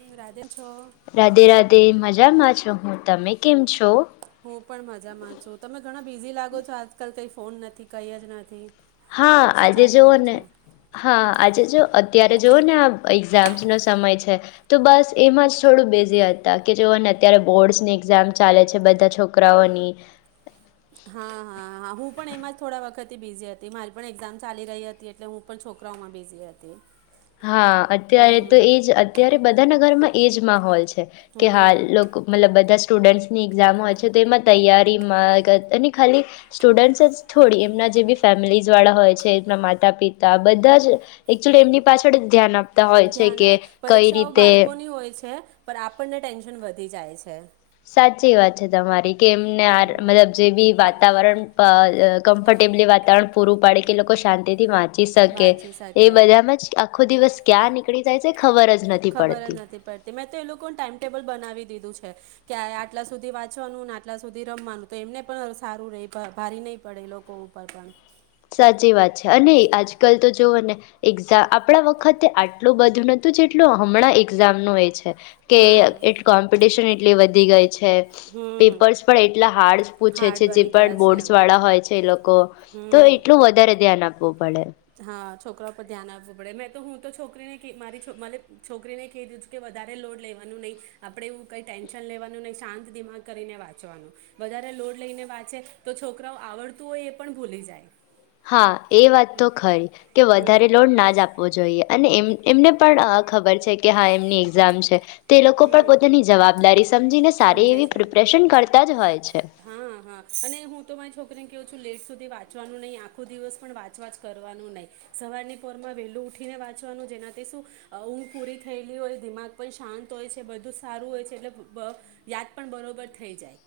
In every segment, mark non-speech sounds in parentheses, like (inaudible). હમ, રાધેન છો રાધે-રાધે, મજામાં છું હું, તમે કેમ છો? હું પણ મજામાં છું. તમે ઘણા બિઝી લાગો છો આજકાલ? કઈ ફોન નથી કઈ જ નથી. હા શું આજે ચાલી જોવો રહ્યું ને, છે હા આજે જો અત્યારે જોવો ને આ એક્ઝામસ નો સમય છે, તો બસ એમ જ થોડું બિઝી હતા કે, જોઓ અત્યારે બોર્ડસની એક્ઝામ ચાલે છે બધા છોકરાઓની. હા હા, હા હું પણ એમાં થોડા વખત બીઝી હતી, મારી પણ એક્ઝામ ચાલી રહી હતી એટલે હું પણ છોકરાઓમાં બિઝી હતી. હા અત્યારે તો હમ એજ અત્યારે બધાના ઘરમાં એજ માહોલ છે. કે હા હમ લોક મતલબ બધા જ સ્ટુડન્ટ્સની એક્ઝામ હોય છે, તો એમાં તૈયારીમા ગ અને ખાલી સ્ટુડન્ટ્સ જ થોડી એમના જે બી ફેમિલીઝ વાળા હોય છે, એમના માતા પિતા બધા જ એકક્ચુલી એમની પાછળ જ ધ્યાન આપતા હોય છે ધ્યાન અ, કે કઈ પરીક્ષાઓ રીતે. બાળકોની હોય છે પણ આપણને ટેન્શન વધી જાય છે. સાચી વાત છે તમારી. કે એમને આ, મલબ જે બી વાતાવરણ અ કમ્ફર્ટેબલી વાતાવરણ પૂરું પાડે કે લોકો શાંતિથી વાંચ ચી સકે. વાંચી એ શકે બધામાં જ આ આખો દિવસ ક્યાં નીકળી જાય છે ખબર જ નથી ખબર જ પડતી નથી પડતી, મેં તો એ લોકોન ટાઈમટેબલ બનાવી દીધું છે. કે આ આટલા સુધી વાંચવાનું ને આટલા સુધી રમવાનું. તો એમને પણ સારું રહે, ભારી નહી પડે લોકો ઉપર પણ. સાચી વાત છે અને આજકાલ તો જોવો ને એક્ઝામ, આપણા વખતે આટલું બધું નતુંજેટલું હમણાં એક્ઝામ નું એ છે. કે હા એટ કોમ્પિટશન એટલી વધી ગઈ છે. હમ પેપર્સ પણ એટલા હાર્ડ પૂછે હાર્ડ છે, જે બની ગયા પણ છે બોર્ડસ વાળા હોય છે એ લોકો. તો હમ એટલું વધારે ધ્યાન આપ પવુ પડે. હા, છોકરાઓ પર ધ્યાન આપવું પડે. મેં તો, હું તો, છોકરીને કિ મારી, મારી છોકરી, મને કીધું જ કે વધારે લોડ લેવાનું નહીં. આપડે એવું કઈ ટેન્શન લેવાનું નહી. શાંત દિમાગ કરીને વાંચવાનું. વધારે લોડ લઈને વાંચે, તો છોકરાઓ આવડતું હોય એ પણ ભૂલી જાય. હાં. એ વાત તો ખરી કે હમ વધારે લોડ ના જ આપવો જોઈએ. અને એમ એમને પણ અ, ખબર છે કે, હા, એમની એક્ઝામ છે. તે લોકો પણ હમ પોતાની જવાબદારી સમજીને સારી સમજે એવી છે પ્રિપ્રેશન કરતાં જ હોય છે. હા હા અને હું તો મારી છોકરીને કહું લેટ સુધી વાંચવાનું નહીં, આખો દિવસ પણ વાચવાચ કરવાનું નહીં. સવારની પોરમાં વેલું ઉઠીને વાંચવાનું, જેનાથી સુ, અ ઊંઘ પૂરી થઈ ગઈ હોય, દિમાગ પણ શાંત હોય છે, બધું સારું હોય છે, એટલે બ, યાદ પણ બરોબર થઈ જાય.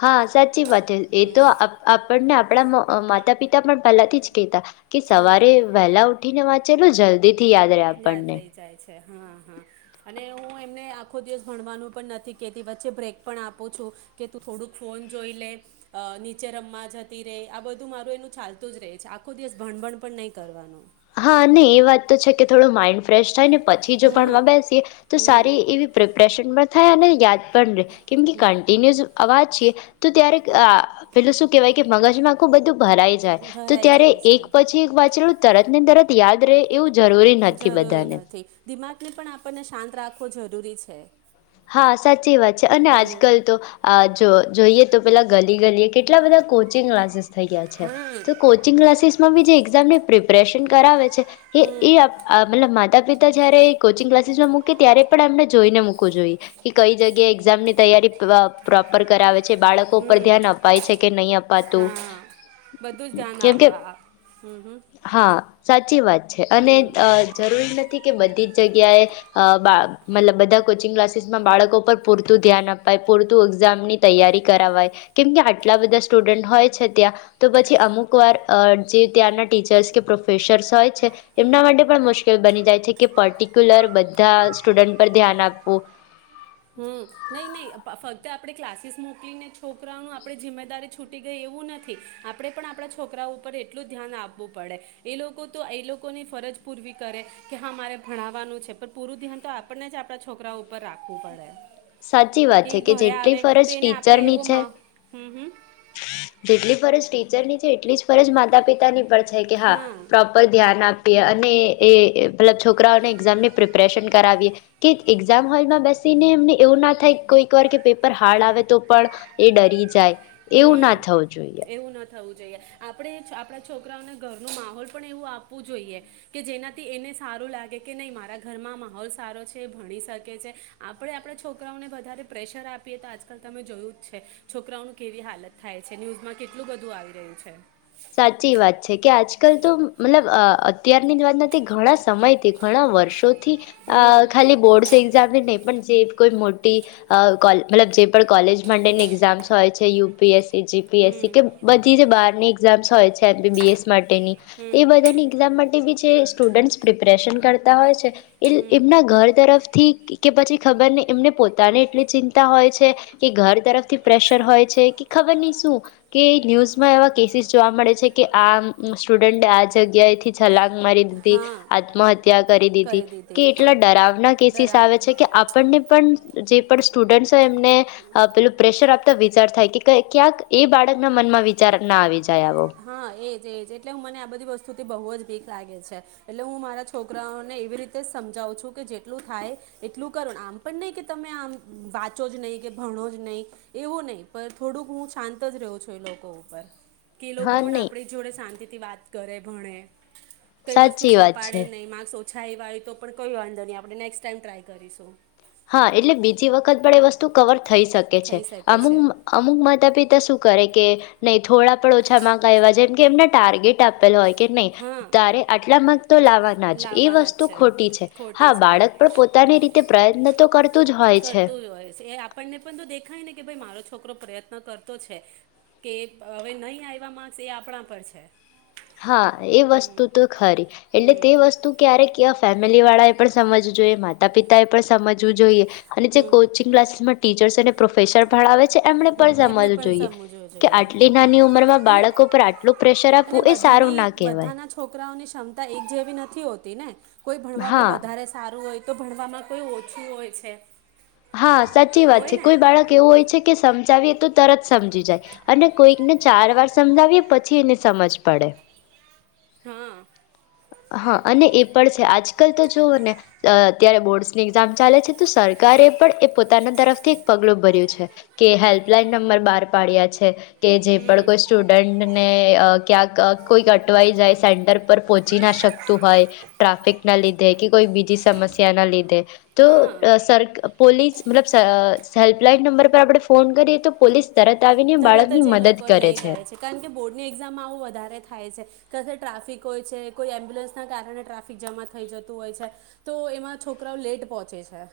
હા, સાચી વાત એ, એ તો આપ, હમ આપણને આપ આપણા માતા પિતા પણ પહેલાથી જ કહેતા કે સવારે હા વહેલા ઉઠી ને વાચ જેટલું જલ્દી થી યાદ રહે યાદ આપણને. રહી જાય છે હા, હા, અને હું એમને આખો દિવસ ભણવાનું પણ નથી કેતી, વચ્ચે બ્રેક પણ આપું છું, કે તું થોડુંક ફોન જોઈ લે, નીચે રમવા જતી રેય, આ બધું મારું એનું ચાલતું જ રહે છે. આખો દિવસ ભણભણ પણ નહીં કરવાનું. હા, અને એ વાત તો છે કે, થોડું માઈન્ડ ફ્રેશ થાય ને પછી જો હમ ભણવા બેસીએ તો સારી હમ એવી પ્રિપ્રેશન પણ થાય અને યાદ પણ રેય, કેમ કે કન્ટિન્યુઅઝ આ વાંચીએ, તો ત્યારે આ, પેલું સુ કેવાય કે મગજમાં આખું બધું ભરાઈ જાય તો ભરાઈ ત્યારે જાય એક છે પછી એક વાંચલુ તરત ને તરત યાદ રહે એવું જરૂરી નથી બધાંને. ને પણ આપણને શાંત રાખવો જરૂરી છે. હા સાચી વાત છે, અને હમ આજકાલ તો આ જો જોઈએ તો પેલા ગલી ગલીએ કેટલા બધા કોચિંગ ક્લાસીસ થઈ ગયા છે. હમ તો કોચિંગ ક્લાસીસ માં બી જે એક્ઝામની પ્રિપરેશન કરાવે છે. એ હમ એ મતલબ માતા પિતા જ્યારે કોચિંગ ક્લાસીસ માં મૂકે ત્યારે પણ એમને જોઈને મૂકવું જોઈએ. કે કઈ જગ્યા એક્ઝામ ની તૈયારી પ્રોપર કરાવે બાળકો પર ધ્યાન અપાય છે કે નહી અપાતું, હા બધું જ ધ્યાન કેમ કે આપ્યું આ હમ હમ હા સાચી વાત છે અને હમ જરૂરી નથી કે બધી જ જગ્યાએ મતલબ બધા કોચિંગ ક્લાસ ક્લાસીસમાં બાળકો પર પૂરતું ધ્યાન અપાય, પૂરતું એક્ઝામની તૈયારી કરાય કેમકે આટલા બધા સ્ટુડન્ટ હોય છે, ત્યાં તો પછી અમુક વાર જે ત્યાંના ટીચર્સ કે પ્રોફેસર્સ હોય છે, એમના માટે પણ મુશ્કેલ બની જાય છે કે પર્ટિક્યુલર બધા સ્ટુડન્ટ પર ધ્યાન આપવું. (inaudible) હમ નહીં નહીં ફક્ત આપણે ક્લાસીસ મોકલીને છોકરાઓનું આપણે જિમ્મેદારી છૂટી ગઈ એવું નથી. આપણે પણ આપણા છોકરાઓ ઉપર એટલું ધ્યાન આપવું પડે. એ લોકો તો એ લોકોની ફરજ પૂરવી કરે કે હા મારે ભણાવવાનું છે. પણ પૂરું ધ્યાન તો આપણને જ આપણા છોકરાઓ ઉપર રાખવું પડે. સાચી વાત છે એ કે ઘરે આવે જેટલી ફરજ તો એને આપણે એવો ટીચરની છે મા હમ હમ જેટલી ફરજ ટીચરની છે એટલી જ ફરજ માતા પિતાની પણ છે કે હા પ્રોપર ધ્યાન આપ પીએ અને એ પેલા છોકરાઓને એક્ઝામની પ્રિપરેશન કરાવીએ કે એક્ઝામ હોલમાં બેસીને એમને એવું ના થાય કોઈક વાર કે પેપર હાર્ડ આવે તો પણ એ ડરી જાય એવું ના થવું જોઈએ. જઈએ આપણે જ આપણા છોકરાઓને ઘરનું માહોલ પણ એવું આપવું જોઈએ કે જેનાથી એને સારું લાગે કે નહીં મારા ઘરમાં માહોલ સારો છે એ ભણી શકે છે આપણે આપણા છોકરાઓને વધારે પ્રેશર આપીએ તો આજકાલ તમે જોયું જ છે છોકરાઓનું કેવી હાલત થાય છે ન્યૂઝમાં કેટલું બધું આવી રહ્યું છે. સાચી વાત છે કે આજકાલ તો મતલબ અ અત્યારની જ વાત નથી ઘણા સમયથી ઘણા વર્ષો થી અ હમ ખાલી બોર્ડસ એક્ઝામની પણ જે કોઈ મોટી કોઈ અ કોલ મતલબ જે પણ કોલેજ માટેની એક્ઝામ્સ હોય છે યુ પી એસ એ જી પી એસ સી કે હમ બધી જે બહારની હોય છે એમ બી બી એસ માટેની એ હમ બધાની એક્ઝામ માટે બી છે. સ્ટુડન્સ પ્રિપરેશન કરતા હોય છે. એલ હમ એમના ઘર તરફથી કે કે પછી ખબર ની એમને પોતાને એટલી ચિંતા હોય છે કે ઘર તરફથી પ્રેશર હોય છે કે ખબર ની શું કે ન્યૂઝમાં એવા કેસીસ જોવા મળે છે કે આમ સ્ટુડન્ટ આ જગ્યાથી છલાંગ મારી દીઘી, હા આત્મહત્યા કરી દીધી કે એટલે ડરાવના કેસીસ ડરામ આવે છે કે આપણને પણ જે પણ સ્ટુડન્સ તો એમને અ પેલું પ્રેશર આપ ત વિચાર થાય કે કય ક્યાંક એ બાળકના મનમાં વિચાર ના આવે છે. (inaudible) હા, એજ એજ. એટલે હું મને આ બધી વસ્તુથી બહુ જ ભીક લાગે છે એટલે હું મારા છોકરાઓને એવી રીતે સમજાવુ છું કે જેટલું થાય એટલું કરવાનું આમ પણ નય કે તમે આમ વાંચો જ નય કે ભણો જ નય એવું નય પણ થોડુંક હું શાંત જ રહું છું એ લોકો ઉપર. કે એ લોકો હા પણ નહી આપણી જોડે શાંતિ વાત કરે ભણે. કઈ વસ્તુ સાચી વાત છપાડે છે નહીં માર્સ ઓ છાઈ વાળી તો પણ કોઈ વાંધો નઇ આપણે નેક્સ્ટ ટાઈમ ટ્રાય કરીશું. હા, એટલે બીજી વખત પણ એ વસ્તુ કવર થઈ શકે છે થઈ શકે અમુ છે અમુક માતા પિતા શું કરે કે નય થોડા પણ ઓછા માર્ક આવેલા હોય જેમ કે એમને ટાર્ગેટ આપેલો હોય. કે નય હા તારે આટલા માર્ક તો લાવવાના જ એ લાવવાના વસ્તુ જ ખોટી છે હા ખોટી છે બાળક પણ પોતાની રીતે પ્રયત્ન તો તો કર કરતું જ હોય છે એ આપણને પણ તો દેખાય ને કે ભાઈ મારો છોકરો પ્રયત્ન હ કરતો છે કે હવે નય આવ્યા માક્સ એ આપણા પર છે. હા એ હમ વસ્તુ તો ખરી એટલે હમ તે વસ્તુ ક્યારે ક ફે ફેમિલીવાળાએ પણ સમજવું જોઈએ માતા પિતાએ પણ સમજવું જોઈએ અને હમ જે હમ. કોચિંગ ક્લાસીસમાં ટીચર્સને પ્રોફેસર ભણાવે છે એમણે પણ એમને સમજવું પણ જોઈએ સમજવું કે જોઈએ આટલી નાની ઉંમરમાં અને બાળકો પર આટલું પ્રેશર આપ બધાની બધાના છોકરાઓની ક્ષમતા એક જેવી નથી હોતી ને કોઈ ભણવામાં હા વધારે સારું હોય, તો ભણવામાં કોઈ ઓછું હોય છે. હા સાચી વાત હોય છે ને કોઈ બાળક કેવું હોય છે કે સમજાવીએ તો તરત સમજી જાય અને કોઈકને ચાર વાર સમજાવીએ પછી એને સમજ પડે હા. હા અને એ પણ છે આજકાલ તો જોવ ને અત્યારે બોર્ડસની એક્ઝામ ચાલે છે તો સરકારે પણ એ પોતાના તરફથી એક પગલું ભર્યું છે કે હેલ્પલાઈન નંબર બહાર પાડ્યા છે. કે જે પણ હમ કોઈ સ્ટુડન્ટને ક્યાંક કોઈ અટવાઈ જાય સેન્ટર પર પહોંચ લીધે કે કોઈ બીજી સમસ્યાના લીધે તો હા સર પ્લીઝ મતલબ હેલ્પલાઈન નંબર પર આપણે ફોન કરીએ તો પોલીસ તરત આવીને તરત બાળકની જ એ લોકો મદદ કરે લઈ જાય છે કારણ કે બોર્ડની એક્ઝામ આવું વધારે થાય છે કસે ટ્રાફિક હોય છે કોઈ એમ્બ્યુલન્સના કારણે ટ્રાફિક જમા થઈ જતું હોય છે તો એમાં છોકરાઓ લેટ પહોંચે છે.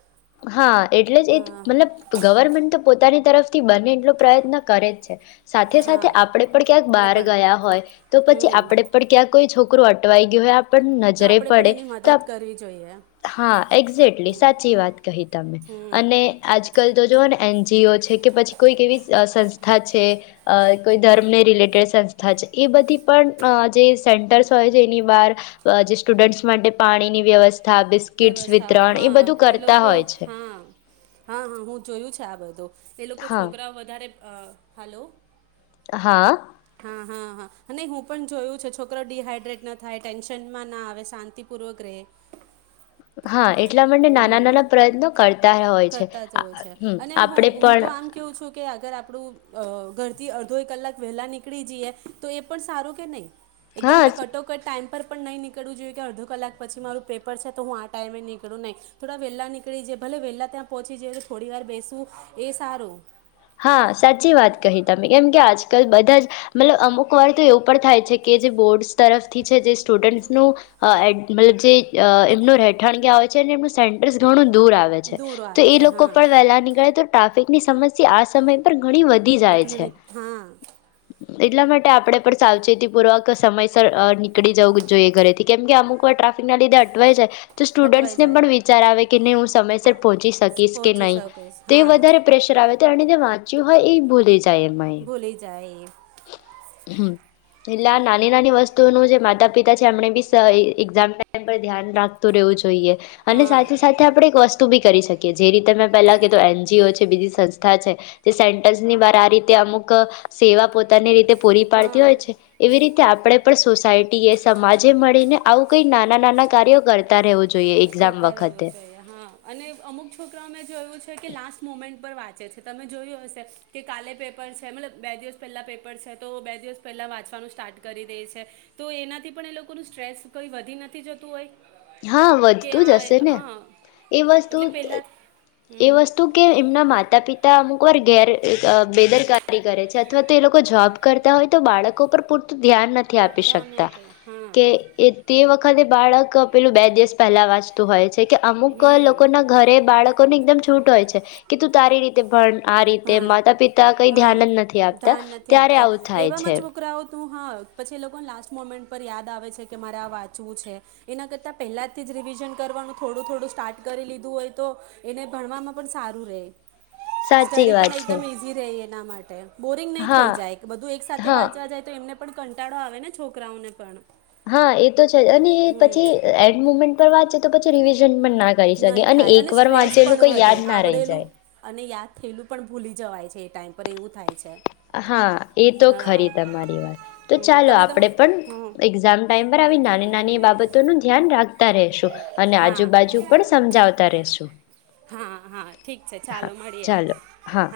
હા એટલે જ એ હા મતલબ ગવર્મેન્ટ તો પોતાની તરફથી બને એટલો પ્રયત્ન કરે જ છે સાથે હા સાથે આપણે આપણેે પણ ક્યાંક બહાર પણ ગયા હોય તો પછી હમ આપડે પણ ક્યાંક કોઈ છોક (unintelligible) અટવાઈ તોયે આપણ તો નજરે આપણે પણ પડે એની તો મદદ કરવી જોઈએ હા એક્ઝે્ટલી સાચી વાત કહી તમે હમ અને આજ આજકાલ તો જઓ ને એનજીઓ છે કે પછી કોઈ કે એવી સંસ્થા છે કોઈ ધર્મને રિલેટેડ સંસ્થા છે એ બધી પણ જે સેન્ટર્સ હોય છે એની બહાર જે સ્ટુડન્ટ્સ માટે પાણીની વ્યવસ્થા તથા બિસ્કીટસ વ્યવસ્થાઓ વિતરણ એ બધું કે કર હા હા હા હું જોયું છે વધુ એ લોકો હા છોકરા વધારે હલો હા હા હા હા નહી હું પણ જોયું છે છોકરો ડડીહાઈડ્રેટ ના થાય ટેન્શનમાં ના આવે શાંતિપૂર્વક રહે હા એટલા માટે નાના હમ, નાના પ્રયત્નો કરતા હોય છે કરતા જ હોય છે હમ અને આપણેે હું હું પણ તો આમ કહું છું કે અગર આપણું અ ઘર થી અડધો એક કલાક વહેલા ની કડી જઈએ તો એ પણ સારો કે નહી? એકદમ હા કટોકટ ટાઈમ પર પણ નહીં નીકળવું જોઈએ કે અડધ કલાક પછી મારું પેપર છે તો હું આ ટાઈમે નીકળું નહીં થોડા વહેલા નીકળી જાય ભલે વહેલા ત્યાં પહોંચી જાય તો થોડી વાર બેસું એ સારું. હા સાચી વાત કહી તમે કેમ કે આજકાલ બધા જ મતલબ અમુક વાર તો એવું પણ થાય છે કે જે બોર્ડ તરફથી છે જે સ્ટુડન્ટનું મતલબ જે અ એમનું રહેઠાણ ક્યાં હોઈ છે (unintelligible) એમનું (unintelligible) ઘણું દૂર આવે છે. દૂર તો આવે એ છે લોકો હા પણ વહેલા નીકળે તો ટ્રાફિકની સમસ્યા આ સમય પર ઘણી વધી જાય છે. ઘણી હા એટલા માટે આપણેે પણ સાવચેતી પૂર્વક સમયસર નીકળી જવું જોઈએ ઘરેથી કેમ કે અમુક વાર ટ્રાફિક ના લીધે અટવાય જાય. તો અટવાઈ સ્ટુડન્ટ્સને પણ જાય વિચાર આવે કે નહી હું સમયસર પહોંચી શકીશ કે પહોંચી નહીં શકીશ તે હા વધારે પ્રેશર આવે તેણે જે વાંચ્યું હોય એ ભૂલી જા ભૂલી જાય એ. હમ્મ એટલેઆ નાની નાની વસ્તુ તો (unintelligible) જે માતા પિતા છે એમને બી એઝામ ટાઈમે પર ધ્યાન રાખતું રહેવું જોઈએ. અને હા સાથે સાથે આપડે (unintelligible) બી કરી શકીએ જે રીતે મેં પેલા કિધુ તો એનજીઓ છે. બીજી સસ્ થા જે સેનટરસ ની વાર આ રીતે અમુક સેવા પોતાની રીતે પૂરી પાડતી હા હોય છે એવી રીતે આપણે પણ સોસાયટીએ સમાજે મળીને આવું કંઈ નાના નાના કાર્યો કરતા રહેવું જોઈએ એક્ઝામ કરતા રહેવું વખતે છેઈ. હા અને અમુક છોકરા અ મે જોયું છે કે લાસ્ટ મોમેન્ટ પર વાત વાંચે છે તમે જોયું હશે કે કાલે પેપર છે મતલબ બે દિવસ પહેલા પેપર છે તો બે દિવસ પહેલા વાંચવાનું સ્ટાર્ટ કરી દે છે તો એનાથી પણ એ લોકોનું સ્ટ્રેસ કઈ વધી નથી જતું હોય? હા કે વધતું આ જ હશે ને હા એ વસ્તુ એટલે પહેલાં એ હમ હમ વસ્તુ કે એમના માતા પિતા અમુક વર્ગ ઘેર બેદરકારી કરે છે અથવા તો એ લોકો જોબ કરતા હોય તો બાળકો પર પૂર ધ્યાન નથી આપી ઉદાહરણ શકતા આપે હા કે તે વખતે એને બાળક પેલું બે દિવસ પહેલા વાંચતું હોય છે. જે કે અમુક હમ લોકોના ઘરે બાળકોને એકદમ છૂટ હોય છે કે તું તારી રીતે આ રીતે પણ માતા પિતા કઈ હા ધ્યાન જ નથી આપતા ત્યારે આવું થાય છે. શું હા પછી એ લોકો લાસ્ટ મોમેન્ટ પર યાદ આવે છે કે મારે આ વાંચવું છે એના કરતા પહેલાથી જ રિવિઝન કરવાનું થોડું થોડું સ્ટાર્ટ કરી લીધું હોય તો એને ભણવામાં પણ સારું રહે સાચી સ્ટડી વાત પણ છે એકદમ ઇઝી રહી ના માટે બોરિંગ નહી થઈ હા જાય બધું એક સાથે હા વાંચવા જાય તો એમને પણ કંટાળો આવે ને છોકરાઓને પણ હા એ તો છે જ અને પછી હમ એન્ડ મુમેન્ટ પર વાત તો પછી રિવિજન નહી થાય અને સ્ટ્રેસ પણ કઈ વધે યાદ ના રહી આવડેલું જાય અને યાદ થયેલું પણ ભૂલી જવાય છે છે એ ટાઈમ પર એવું થાય છે. હા એ તો હા ખરી તમારી વાત તો હમ, ચાલો તમે તમા આપણેે પણ હમ. એક્ઝામ ટાઈમ પર આવી નાની નાની બાબતોનું ધ્યાન રાખતા રહશું અને હા આજુબાજુ પણ સમજાવતા રશું હા હા ઠીક છે ચાલો હા મળીએ ચાલો હા